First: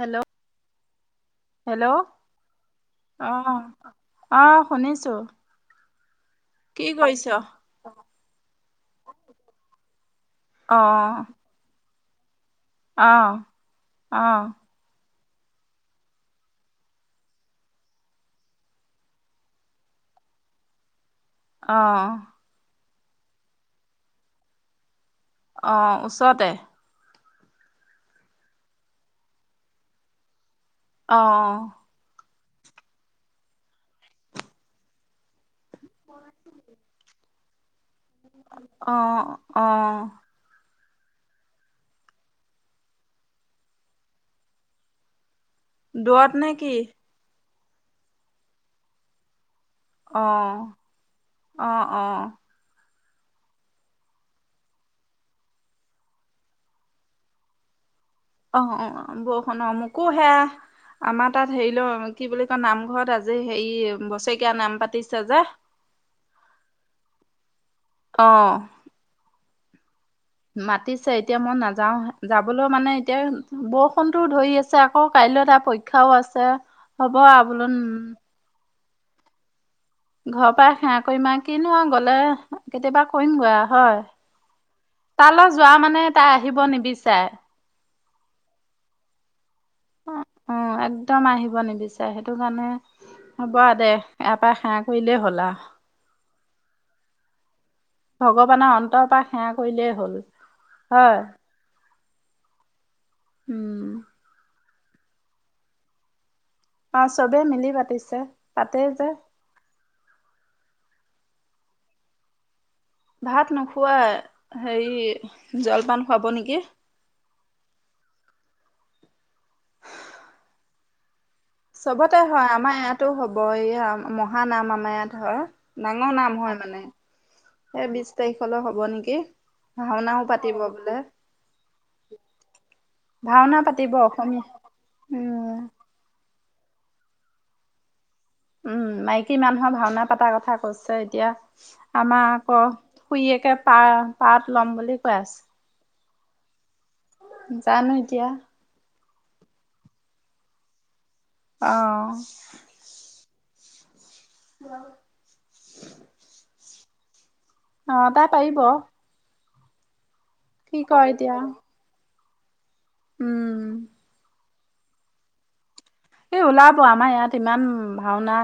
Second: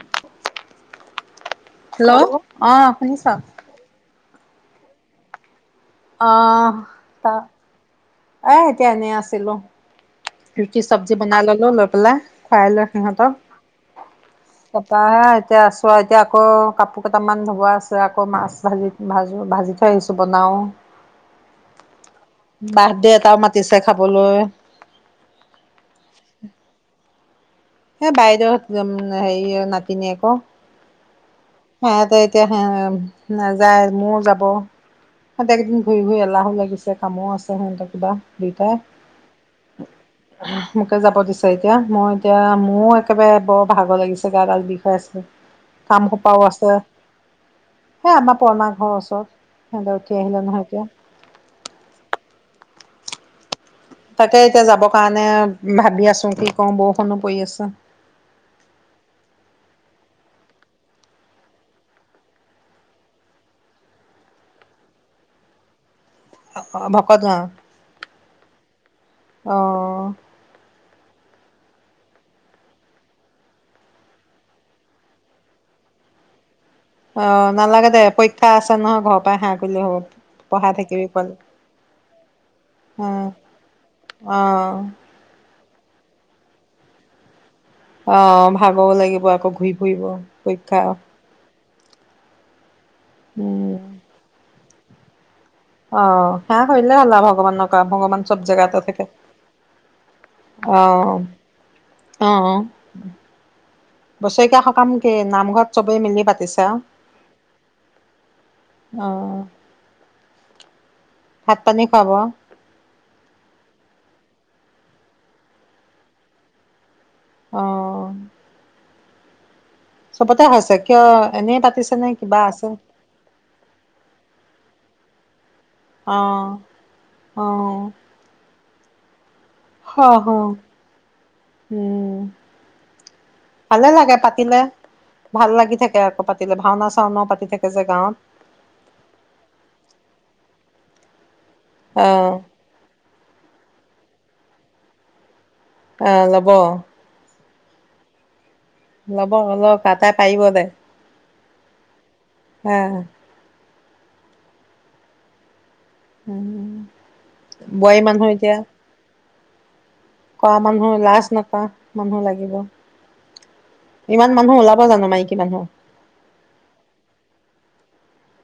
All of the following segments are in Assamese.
হেল্ল' হেল্ল' অঁ শুনিছ। অঁ শুনিছো। অঁ কি কৰিছ? ত' এ এতিয়া এনেই আছিলো। অ ৰুটি চবজি বনাই ল'লো লৈ পেলাই, খুৱাই লৈ অ সিহঁতক। অ তাপা এতিয়া আছো আও এতিয়া আকৌ কাপো কেটামান ধোৱ আছে আকৌ মাছ ভাজি ভাজোঁ, ভাজি থৈ আহিছোঁ বনাওঁ অ, বাৰ্থ দে এটাও মাতিছে খাবলৈ। অ, ওচৰতে। বাইদেউ উম হেৰি নাতিনীয়েক। অ, সিহঁতে এতিয়া, নাযায় মোৰ যাব। সিহঁতেক কেইদিন ঘূৰি ঘূৰি এলাহো লাগিছে, কামো আছে, সিহতে কিবা অ অ দুয়োটাই। মোকে যাব দিছে এতিয়া, মই এতিয়া মোৰ একেবাৰে বৰ ভাগৰ লাগিছে, গা দাল বিষায় আছে। দূৰত নে কি? সে আমাৰ পৰমা ঘৰৰ ওচৰত, সিহঁতে উঠি অ আহিলে নহয় এতিয়া। অ, অ, তাকে এতিয়া যাবৰ কাৰণে ভাবি আছোঁ, কি কওঁ বৰষুণো পৰি আছে। অ, অ, বৰষুণ অ, মোকো হেয়া আমাৰ তাত হেৰি লও, কি বুলি কয় নামঘৰত আজি হেৰি বছেৰেকীয়া নাম পাতিছে যে। [inaudible] অ, অ, ভকত গাঁও। অ, অ', মাতিছে, এতিয়া মই নাযাও যাবলৈও মানে এতিয়া বৰষুণতটোও ধৰি আছে, আকৌ কাইলৈ তা পৰীক্ষাও আছে। হ'ব অ, আৰু বোলো নালাগে দে পৰীক্ষা আছে নহয় ঘৰৰ পৰাই সেৱা কৰিলে হ'ব। ঘৰৰ পৰা পঢ়াই সেৱা থাকিবি কৰিম পোৱালি আৰু কিনো আৰু গ'লে কেতিয়াবা অ', কৰিম গৈ আৰু হয়। অ', তালৈ যোৱা মানে তাই আহিব নিবিচাৰে। অ, ভাগও লাগিব আকৌ ঘূৰি ফুৰিব অ পৰীক্ষা একদম আহিব নিবিচাৰে, সেইটো কাৰণে হ'ব উম। দে ইয়াৰ পৰা সেৱা কৰিলেই হ'ল আৰু। অ, সেৱা কৰিলে হ'ল আৰু ভগৱানক আৰু ভগৱান চব জেগাতে থাকে অন্তৰৰ পৰা সেৱা কৰিলে হ'ল। হয়? উম, উম, উম বছৰেকীয়া সকাম কে নামঘৰত চবেই মিলি পাতিছে আৰু? অ, চবেই মিলি পাতিছে পাতেই যে। অ ভাত পানী খুৱাব? ভাত নোখুৱাই, হেৰি জলপান খুৱাব নেকি। অ, সবতে হৈছে। কিয় এনে তাত চবতে হয়। আমাৰ ইয়াতো হ'ব এয়া মহানাম আমাৰ ইয়াত হয়। ডাঙৰ অ নাম হয় মানে? অ, [unintelligible] তাৰিখলৈ হ'ব নেকি? হ, ভাওনাও হ, পাতিব বোলে উম ভাওনা ভালে পাতিব লাগে অসমীয়া পাৰিলে, ভাল উম। লাগি থাকে আকৌ পাত তিলে, ভাওনা চাওনাও পাতি তাকে যে গাঁৱত। উম, মাইকী মানুহৰ ভাওনা পতাৰ কথা কৈছে এতিয়া আমাৰ আহ আকৌ শুইেকে, পাত পাৰ্ত ল'ম বুলি কৈ আছে। অ', ল'ব। জানোঁ এতিয়া। ল'ব অলপ [unintelligible] পাৰিব দে। অ', [unintelligible] [inaudible] উম, অ বোৱাৰী তাই মানুহ এতিয়া পাৰিব কৰা কি মানুহ কয় লাজ এতিয়া নকৰা, মানুহ লাগিব, উম ইমান মানুহ উলা ব জানোঁ মাইকী মানুহ? এ ওলাব আমাৰ ইয়াত ইমান, ভাওনা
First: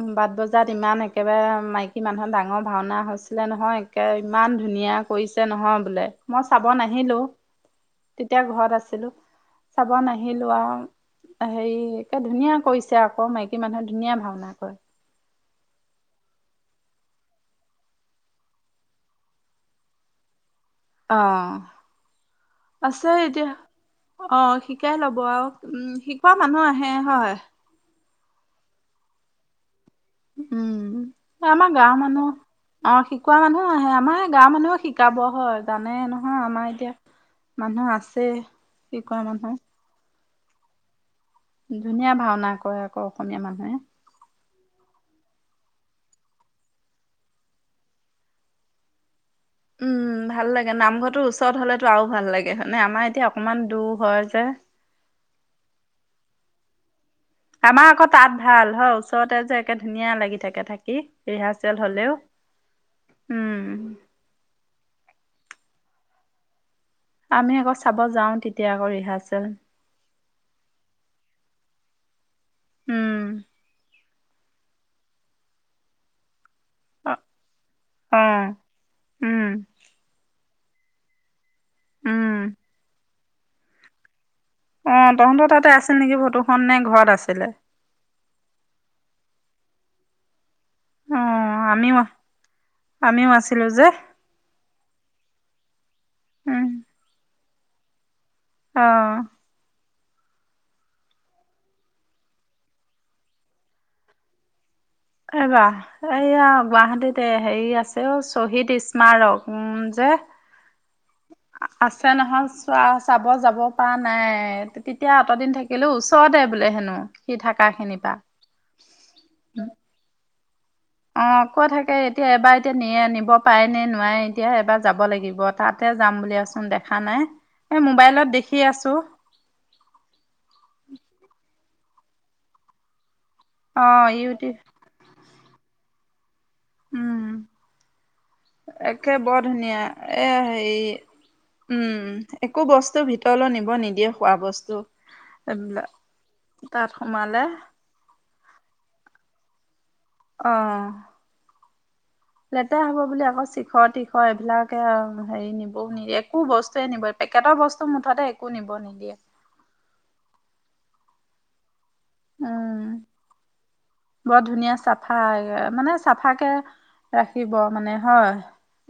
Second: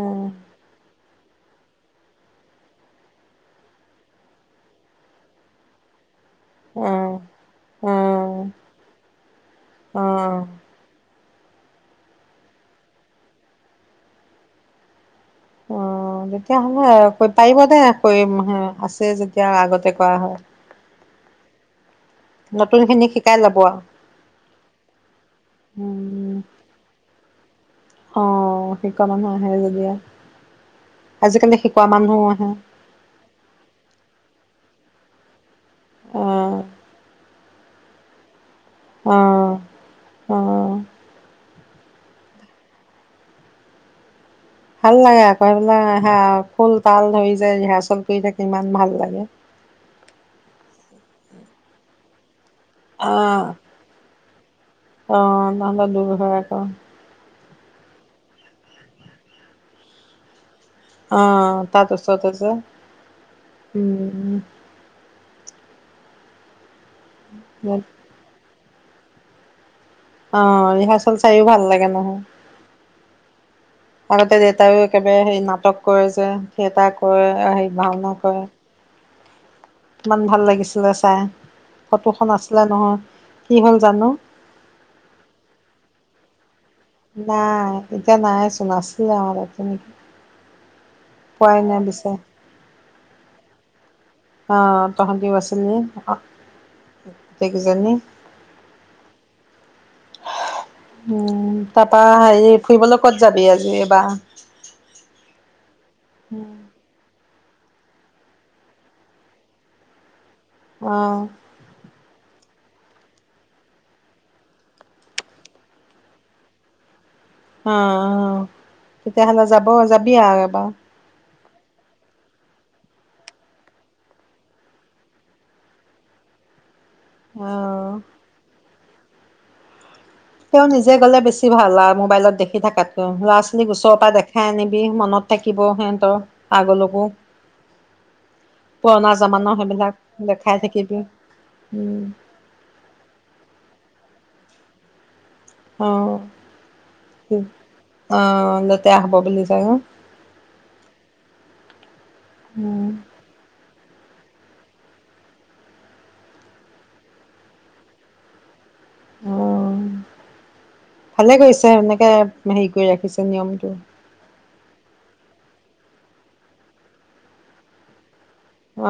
অ [unintelligible] তাত ইমান একেবাৰে মাইকী মানুহৰ ডাঙৰ ভাওনা হৈছিলে নহয় একে ইমান ধুনীয়া। হৈছে নহয় বোলে। মই চাব অ নাহিলোঁ, তেতিয়া অ', ঘৰত আছিলোঁ, চাব অ', নাহিলোঁ আৰু। হেৰি এহ ধুনীয়া কৰিছে আকৌ মাইকী মানুহে ধুনীয়া ভাওনা কৰে। অ', তেতিয়া হ'লে পাৰিব দে [unintelligible] আছে যেতিয়া আগতে কৰা হয়। অ', নতুন আছে খিনিক শিকাই এতিয়া ল'ব আউ। অ', শিকাই ল'ব আউ উম শিকোৱা মানুহ আহে, হয়। অ', শিকোৱা মানুহ আহে যেতিয়া। উম, এহ আমাৰ গাওঁৰ মানুহ আহে অ', শিকোৱা মানুহ আহে আমাৰ গাঁৱৰ মানুহ শিকাব হয় জানে নহয় অ', আমাৰ এতিয়া মানুহ আছে, শিকোৱা অ', মানুহ। অ', ধুনীয়া ভাওনা কৰে আকৌ অসমীয়া মানুহে। ভাল লাগে আকৌ সেইবিলাক আহ সুৰ তাল ধৰি যে সেয়া [unintelligible] কিমান ভাল লাগে। উম, ভাল লাগে নামঘৰটো ওচৰত হ'লেতো আৰু ভাল লাগে হয়নে আমাৰ এতিয়া অ', অকনমান দূৰ হয় যে। অ', তোমালে দূৰ হয় আকৌ। আমাৰ আকৌ তাত ভাল হয় ওচৰতে যে একে ধুনীয়া লাগি থাকে-থাকে। এহ অ', ৰিহাৰ্চেল তাত হলেও, ওচৰতে যে উম, [inaudible] আমি আকৌ চাব যাওঁ তেতিয়া আকৌ ৰিহাৰ্চেল। অ', ৰিহাৰ্চেল চাইও ভাল লাগে নহয়। উম, আগতে দেউতাইও একেবাৰে সেই নাটক কৰে যে, থিয়েটাৰ অ কৰে, হেৰি ভাওনা অ কৰে। উম, ইমান ভাল লাগিছিলে চাই, ফটোখন উম। আছিলে নহয়, কি হ'ল জানোঁ। অ', তহঁতৰ তাতে আছিল নেকি ফটোখন নে ঘৰত আছিলে? নাই এতিয়া নাই চোন আছিলে আগতে। অ পোৱাই নাই আমিও বিচাৰ আমিও আছিলো যে অ', তহঁতিও আছিলি, অ, উম গোটেইকেইজনী। অ', উম, তাৰপা হেৰি ফুৰিবলৈ ক'ত যাবি আজি এইবাৰ? [unintelligible] এইয়া গুৱাহাটীত হেৰি আছে অ, শ্বহীদ স্মাৰক উম, যে। অ', আছে নহয় চোৱা চাব যাব পাৰা নাই, তেতিয়া অতদিন থাক কিলো ওচৰতে বোলে হেনো সি অঁ থাকাখিনিৰ পৰা। অঁ তেতিয়াহলে যাব যাবি আৰু এবাৰ। অ ক থাকে এতিয়া এবাৰ এতিয়া নিয়ে নিব পাৰে নে নোৱাৰে এতিয়া এবাৰ যাব লাগিব। তাতে যাম বুলিয়চোন দেখা নাই অঁ। এই মোবাইলত দেখি আছো। তেওঁ নিজে গ'লে বেছি ভাল আৰু মোবাইলত দেখি থাকাতকৈও ল'ৰা-ছোৱালী অ ওচৰৰ পৰা দেখাই ইউটিউব আনিবি। মনত থাকিব সিহঁতৰ আগলৈকো। উম একে পুৰণা বৰ জামানৰ ধুনীয়া এ সেইবিলাক লেখাই হেৰি থাকিবি উম। একো বস্তু ভিতৰলৈ নিব নিদিয়ে খোৱা বস্তু। অ এইবিলাক তাত সোমালে অ লতেৰা হব বুলি কাৰণে। অ লেতেৰা উম হব বুলি আকৌ চিখ তিখ এইবিলাকে হেৰি নিবও নি একো বস্তুৱে নিব পেকেটৰ বস্তু মুঠতে একো নিব নিদিয়ে। অ ভালে কৰিছে এনেকৈ হেৰি উম কৰি ৰাখিছে নিয়মটো। বৰ ধুনীয়া চাফাই মানে চাফ কে ৰাখিব মানে হয়।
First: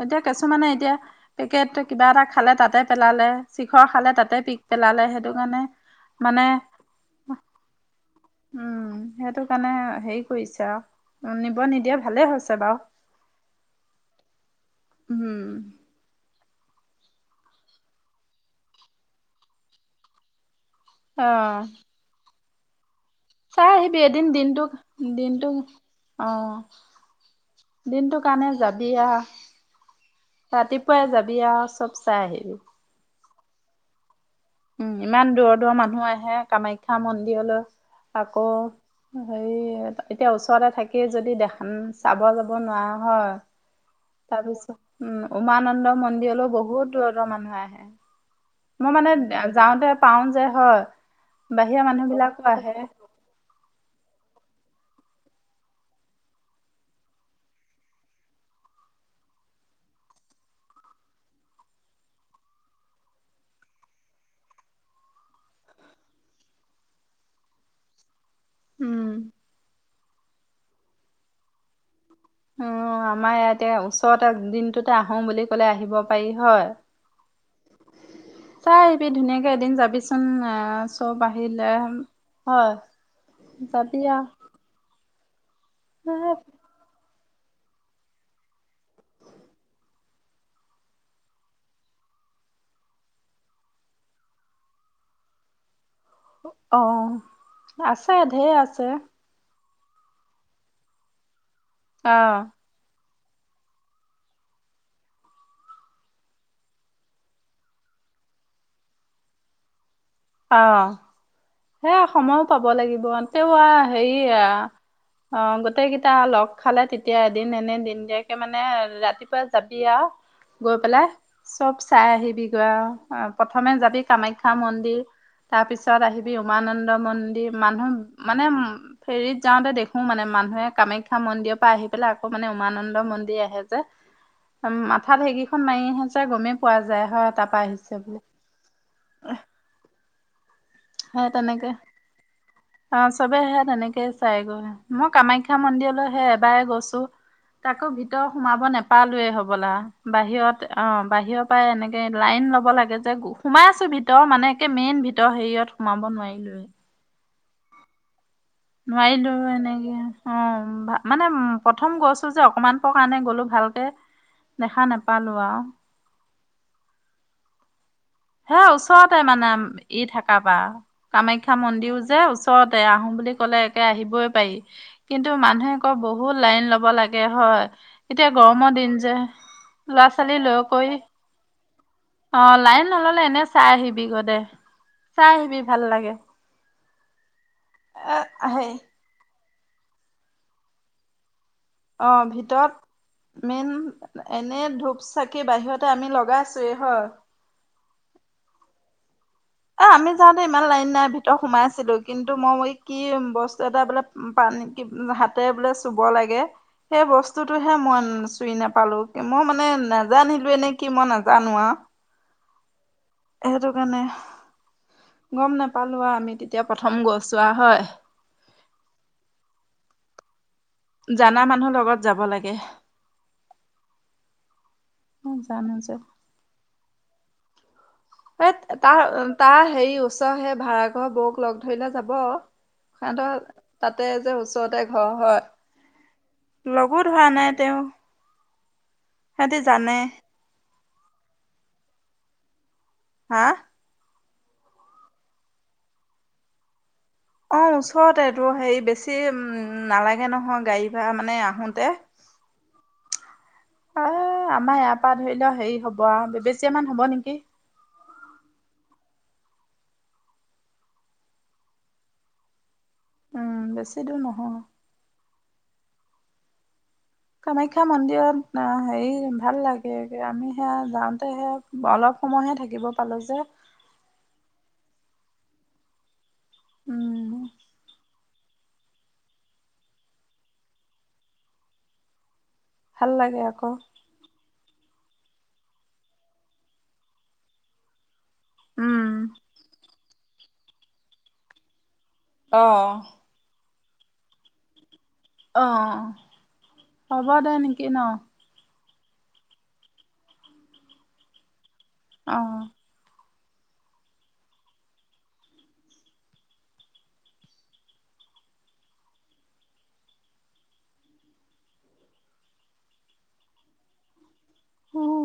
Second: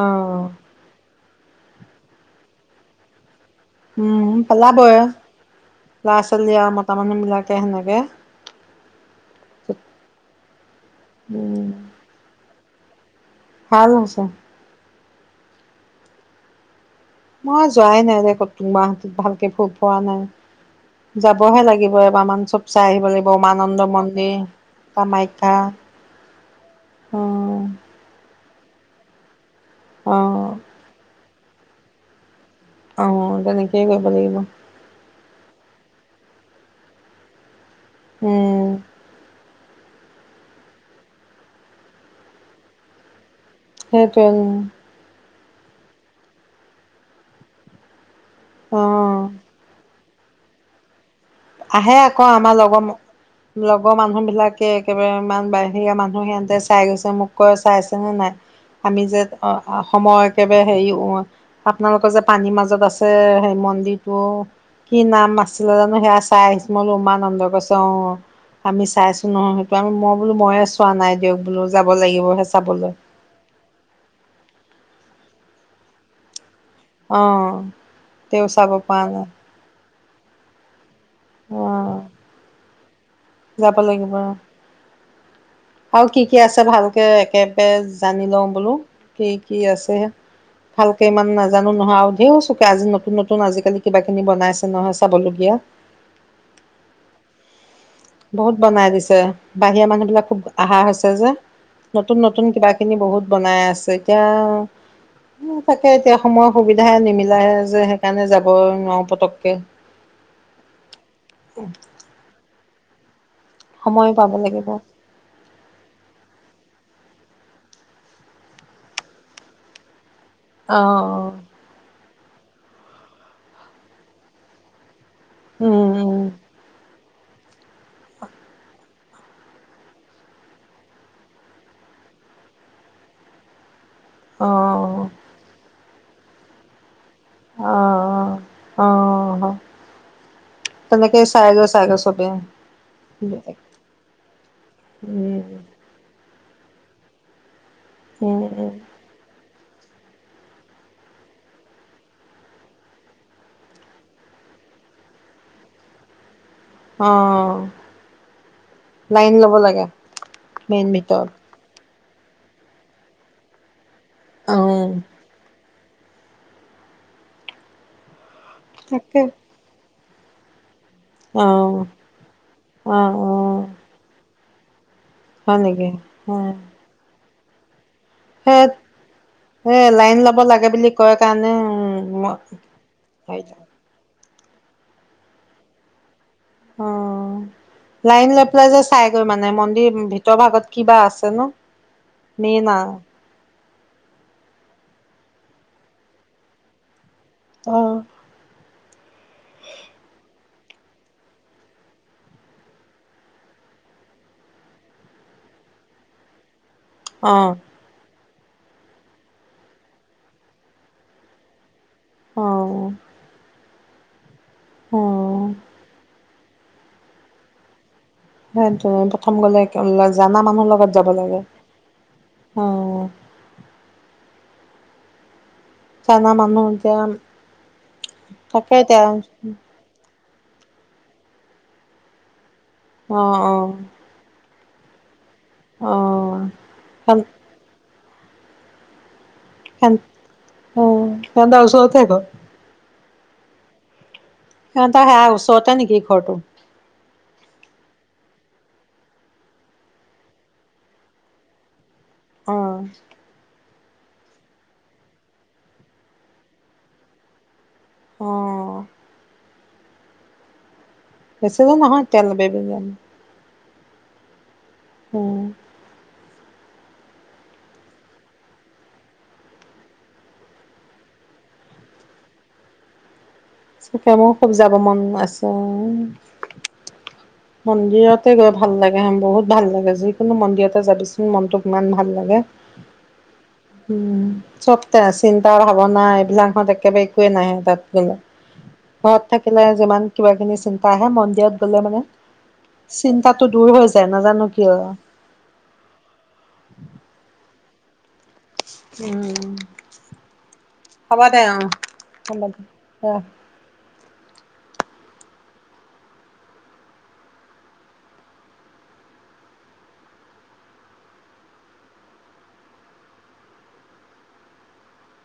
অ এতিয়া কিছুমানে এতিয়া পেকেট কিবা এটা খালে তাতে পেলালে। শিখৰ খালে উম তাতে পিক পেলাবই পেলালে সেইটো কাৰণে ল'ৰা মানে ছোৱালী আৰু মতা মানুহ বিলাকে সেনেকে উম সেইটো কাৰণে হেৰি কৰিছে আৰু নিব উম নিদিয়ে ভালে হৈছে বাৰু ভাল হৈছে। হম। মই যোৱাই নাই দেখ তোমবাহাতত ভালকে ভাল পোৱা নাই। যাবহে অ লাগিব এবাৰান চব চাই আহিব লাগিব চাই উমানন্দ আহিবি এদিন মন্দিৰ দিনটো দিনটো কামাখ্যা। অ উম দিনটো কাৰণে যাবি আহ অ ৰাতি ৰাতিপুৱাই যাবি আৰু চব চাই আহিবি। অ তেনেকেই কৰিব লাগিব। উম‌ ইমান দূৰৰ দূৰ মানুহ আহে কামাখ্যা মন্দিৰলৈ। আকৌ উম হে তেতিয়া ওচৰতে থাকি যদি দেখা চাব যাব নোৱাৰা হয় সেইটোৱে তাৰপিছত উম উমানন্দ মন্দিৰলৈ বহুত দূৰ দূৰ মানুহ আহে। অ মই মানে যাওঁতে পাও যে হয়। বাহিৰা আহে মানুহ আকৌ বিলাকো আমাৰ আহে লগৰ লগৰ মানুহ বিলাকে একেবাৰে ইমান বাহিয়া মানুহ সিহঁতে চাই গৈছে মোক কয় চাই আছে নে নাই। আমি যে অসমৰ একেবাৰে হেৰি আপোনালোকৰ যে পানীৰ মাজত আছে সেই মন্দিৰটো কি নাম আছিলে জানো সেয়া চাই আহিছোঁ বোলো উমান অন্দ কৰিছে অ আমি উম। চাইছো নহয়। মই বোলো মইয়ে চোৱা নাই দিয়ক বোলো যাব লাগিবহে অ চাবলৈ। আমাৰ ইয়া এতিয়া ওচৰতে দিনটোতে আহো বুলি ক'লে আহিব পাৰি হয়। অ তেওঁ চাব চাই পোৱা আহিবি ন, ধুনীয়াকে এদিন যাবিচোন চব অ আহিলে হয়। যাব যাবি লাগিব উম। আৰু কি কি আছে ভালকে একেবে জানি লওঁ বোলো কি কি আছে। ভালকে ইমান নাজানো নহয় আৰু ধেও চকে আজি নতুন নতুন আজিকালি কিবাখিনি বনাইছে নহয় চাবলগীয়া। অ আছে। ঢেৰ বহুত আছে বনাই দিছে বাহিৰা মানুহ বিলাক খুব অহা হৈছে যে অ নতুন নতুন কিবা খিনি বহুত বনাই আছে এতিয়া তাকে এতিয়া সময়ৰ সুবিধাহ নিমিলাইে যে সেইকাৰণে যাব নোৱাৰো পতকে। অ' [unintelligible] এয়া সময়ো পাব লাগিব তেও অ সময় পাব হেৰিয়া লাগিব অ। অ', গোটেইকেইটা লগ খালে তেতিয়া এদিন এনে দিনদিয়াকে মানে ৰাতিপুৱা যাবি আৰু। গৈ অ পেলাই চব চাই আহিবিগৈ আৰু প্ৰথমে যাবি কামাখ্যা, মন্দিৰ। তাৰ উম পিছত উম আহিবি উমানন্দ মন্দিৰ, মানুহ মানে উ ফেৰীত যাওঁতে দেখো মানে মানুহে কামাখ্যা মন্দিৰৰ, পৰা আহি পেলাই আকৌ মানে উমানন্দ মন্দিৰ, আহে। অ মাথাত সেইকিখন মাৰি যে গমেই পোৱা যায় হয়। তাপাই অ আহিছে অ অ বুলে। তাকে চাই গই তেনেকে চাইগ চবে। অ', চবে সে তেনেকে চাইগৈ মই উম কামাখ্যা মন্দিৰলৈহে, এবাৰে গৈছো। তাকো ভিতৰ উম সোমাব উম নোপালোৱয়ে হবলা। বাহিৰত অ', বাহিৰৰ পৰা এনেকে লাইন ল'ব লাগে যে সোমাই আছো ভিতৰ মানে একে মেইন ভিতৰ হেৰিয়ত সোমাব নোৱাৰিলোৱয়ে। অঁ নোৱাৰিলো এনেকে মেইন অ ভিতৰত মানে উম প্ৰথম গৈছো যে অকমান প কাৰণে গলো ভালকে অ'। দেখা নেপালো আৰু। হে ওচৰতে তাকে। মানে ই থাকা পা কামাখ্যা অ', মন্দিৰ, যে ওচৰতে অ', আহোম বুলি কলে অ', একে আহিবই পাৰি। কিন্তু হয় মানুহে নেকি? আকৌ বহুত অ'। লাইন লব লাগে হয় এতিয়া সেই গৰমৰ দিন যে। এ লৰা লাইন ল'ব -ছোৱালী লৈ লাগে বুলি কৰি কয় কাৰণে অ লাইন নললে লে এনে চাই আহিবি গদে চাই আহিবি ভাল লাগে। এ লাইন লৈ পেলাই হেই যে চাইগৈ মানে মন্দিৰ, ভিতৰ ভাগত কিবা আছে নে। অ ভিতৰত মেইন এনে ধূপ, চাকি, বাহিৰতে আমি লগাই আছোৱে হয়। অ এ আমি যাওঁতে ইমান লাইন নাই ভিতৰত সোমা। ই আছিলো কিন্তু মই ম কি বস্তু এটা বোলে পানী হাতে বোলে চুব লাগে সেই অ', বস্তুতটো হে মই নোচু চুই নাপালো মই মানে নাজানিলো এ নে কি মই নাজানো আৰু অ'। সেইটো কাৰণে অ', গম নোপালো আৰু আমি তেতিয়া প্ৰথম গছ ৰোৱা হয়। সেইটো প্ৰথম গ'লে জানা মানুহৰ লগত যাব লাগে। জানা মানুহৰ লগত যাব লাগে। অ', কোন জানে যে। আমাৰ মানুহ এতিয়া তাকে এই তাৰ এতিয়া তাৰ হেৰি উচ সেই ভাড়াঘৰ, বৌক, লগ ধৰিলে যাব। সেই অ', অ', তাত যে ওচৰতে ঘৰ হয় অ', লগো ধৰা নাই তেওঁ সিহঁতে জানে। উম সিহঁতৰ ওচৰতে ঘৰ। হা সেহঁতে সেয়া ওচৰতে নেকি ঘৰটো। অঁ ওচৰতে তোৰ হেৰি বেছি নালাগে নহয় গাড়ী- ভাড়া মানে আহোঁতে অ অ আমাৰ ইয়াৰ পৰা ধৰি লও হেৰি হ'ব বেবেচিয়ে মান হব নেকি? অঁ বেছি দূৰ নহয় তেল বেবেজান উম বেছি দূৰ নহয় উম কামাখ্যা মন্দিৰত হেৰি ভাল লাগে আমি সেয়া যাওঁতে সেয়া অলপ সময়হে থাকিব পালো যে চাকে মোৰ খুব যাব মন আছে উম মন্দিৰতে গৈ ভাল লাগে বহুত ভাল লাগে যিকোনো মন্দিৰতে যাবি চোন মনটো কিমান ভাল লাগে ভাল লাগে আকৌ হুম চব তে চিন্তা ভাৱনা এইবিলাকত একেবাৰে একোৱে নাহে তাত গলে উম ঘৰত থাকিলে যিমান কিবা কিনি চিন্তা আহে মন্দিৰত গলে মানে অ চিন্তাটো দূৰ হৈ যায় নাজানো কিয় অ হ'ব দে নেকি ন উম হব দে অ অহ অ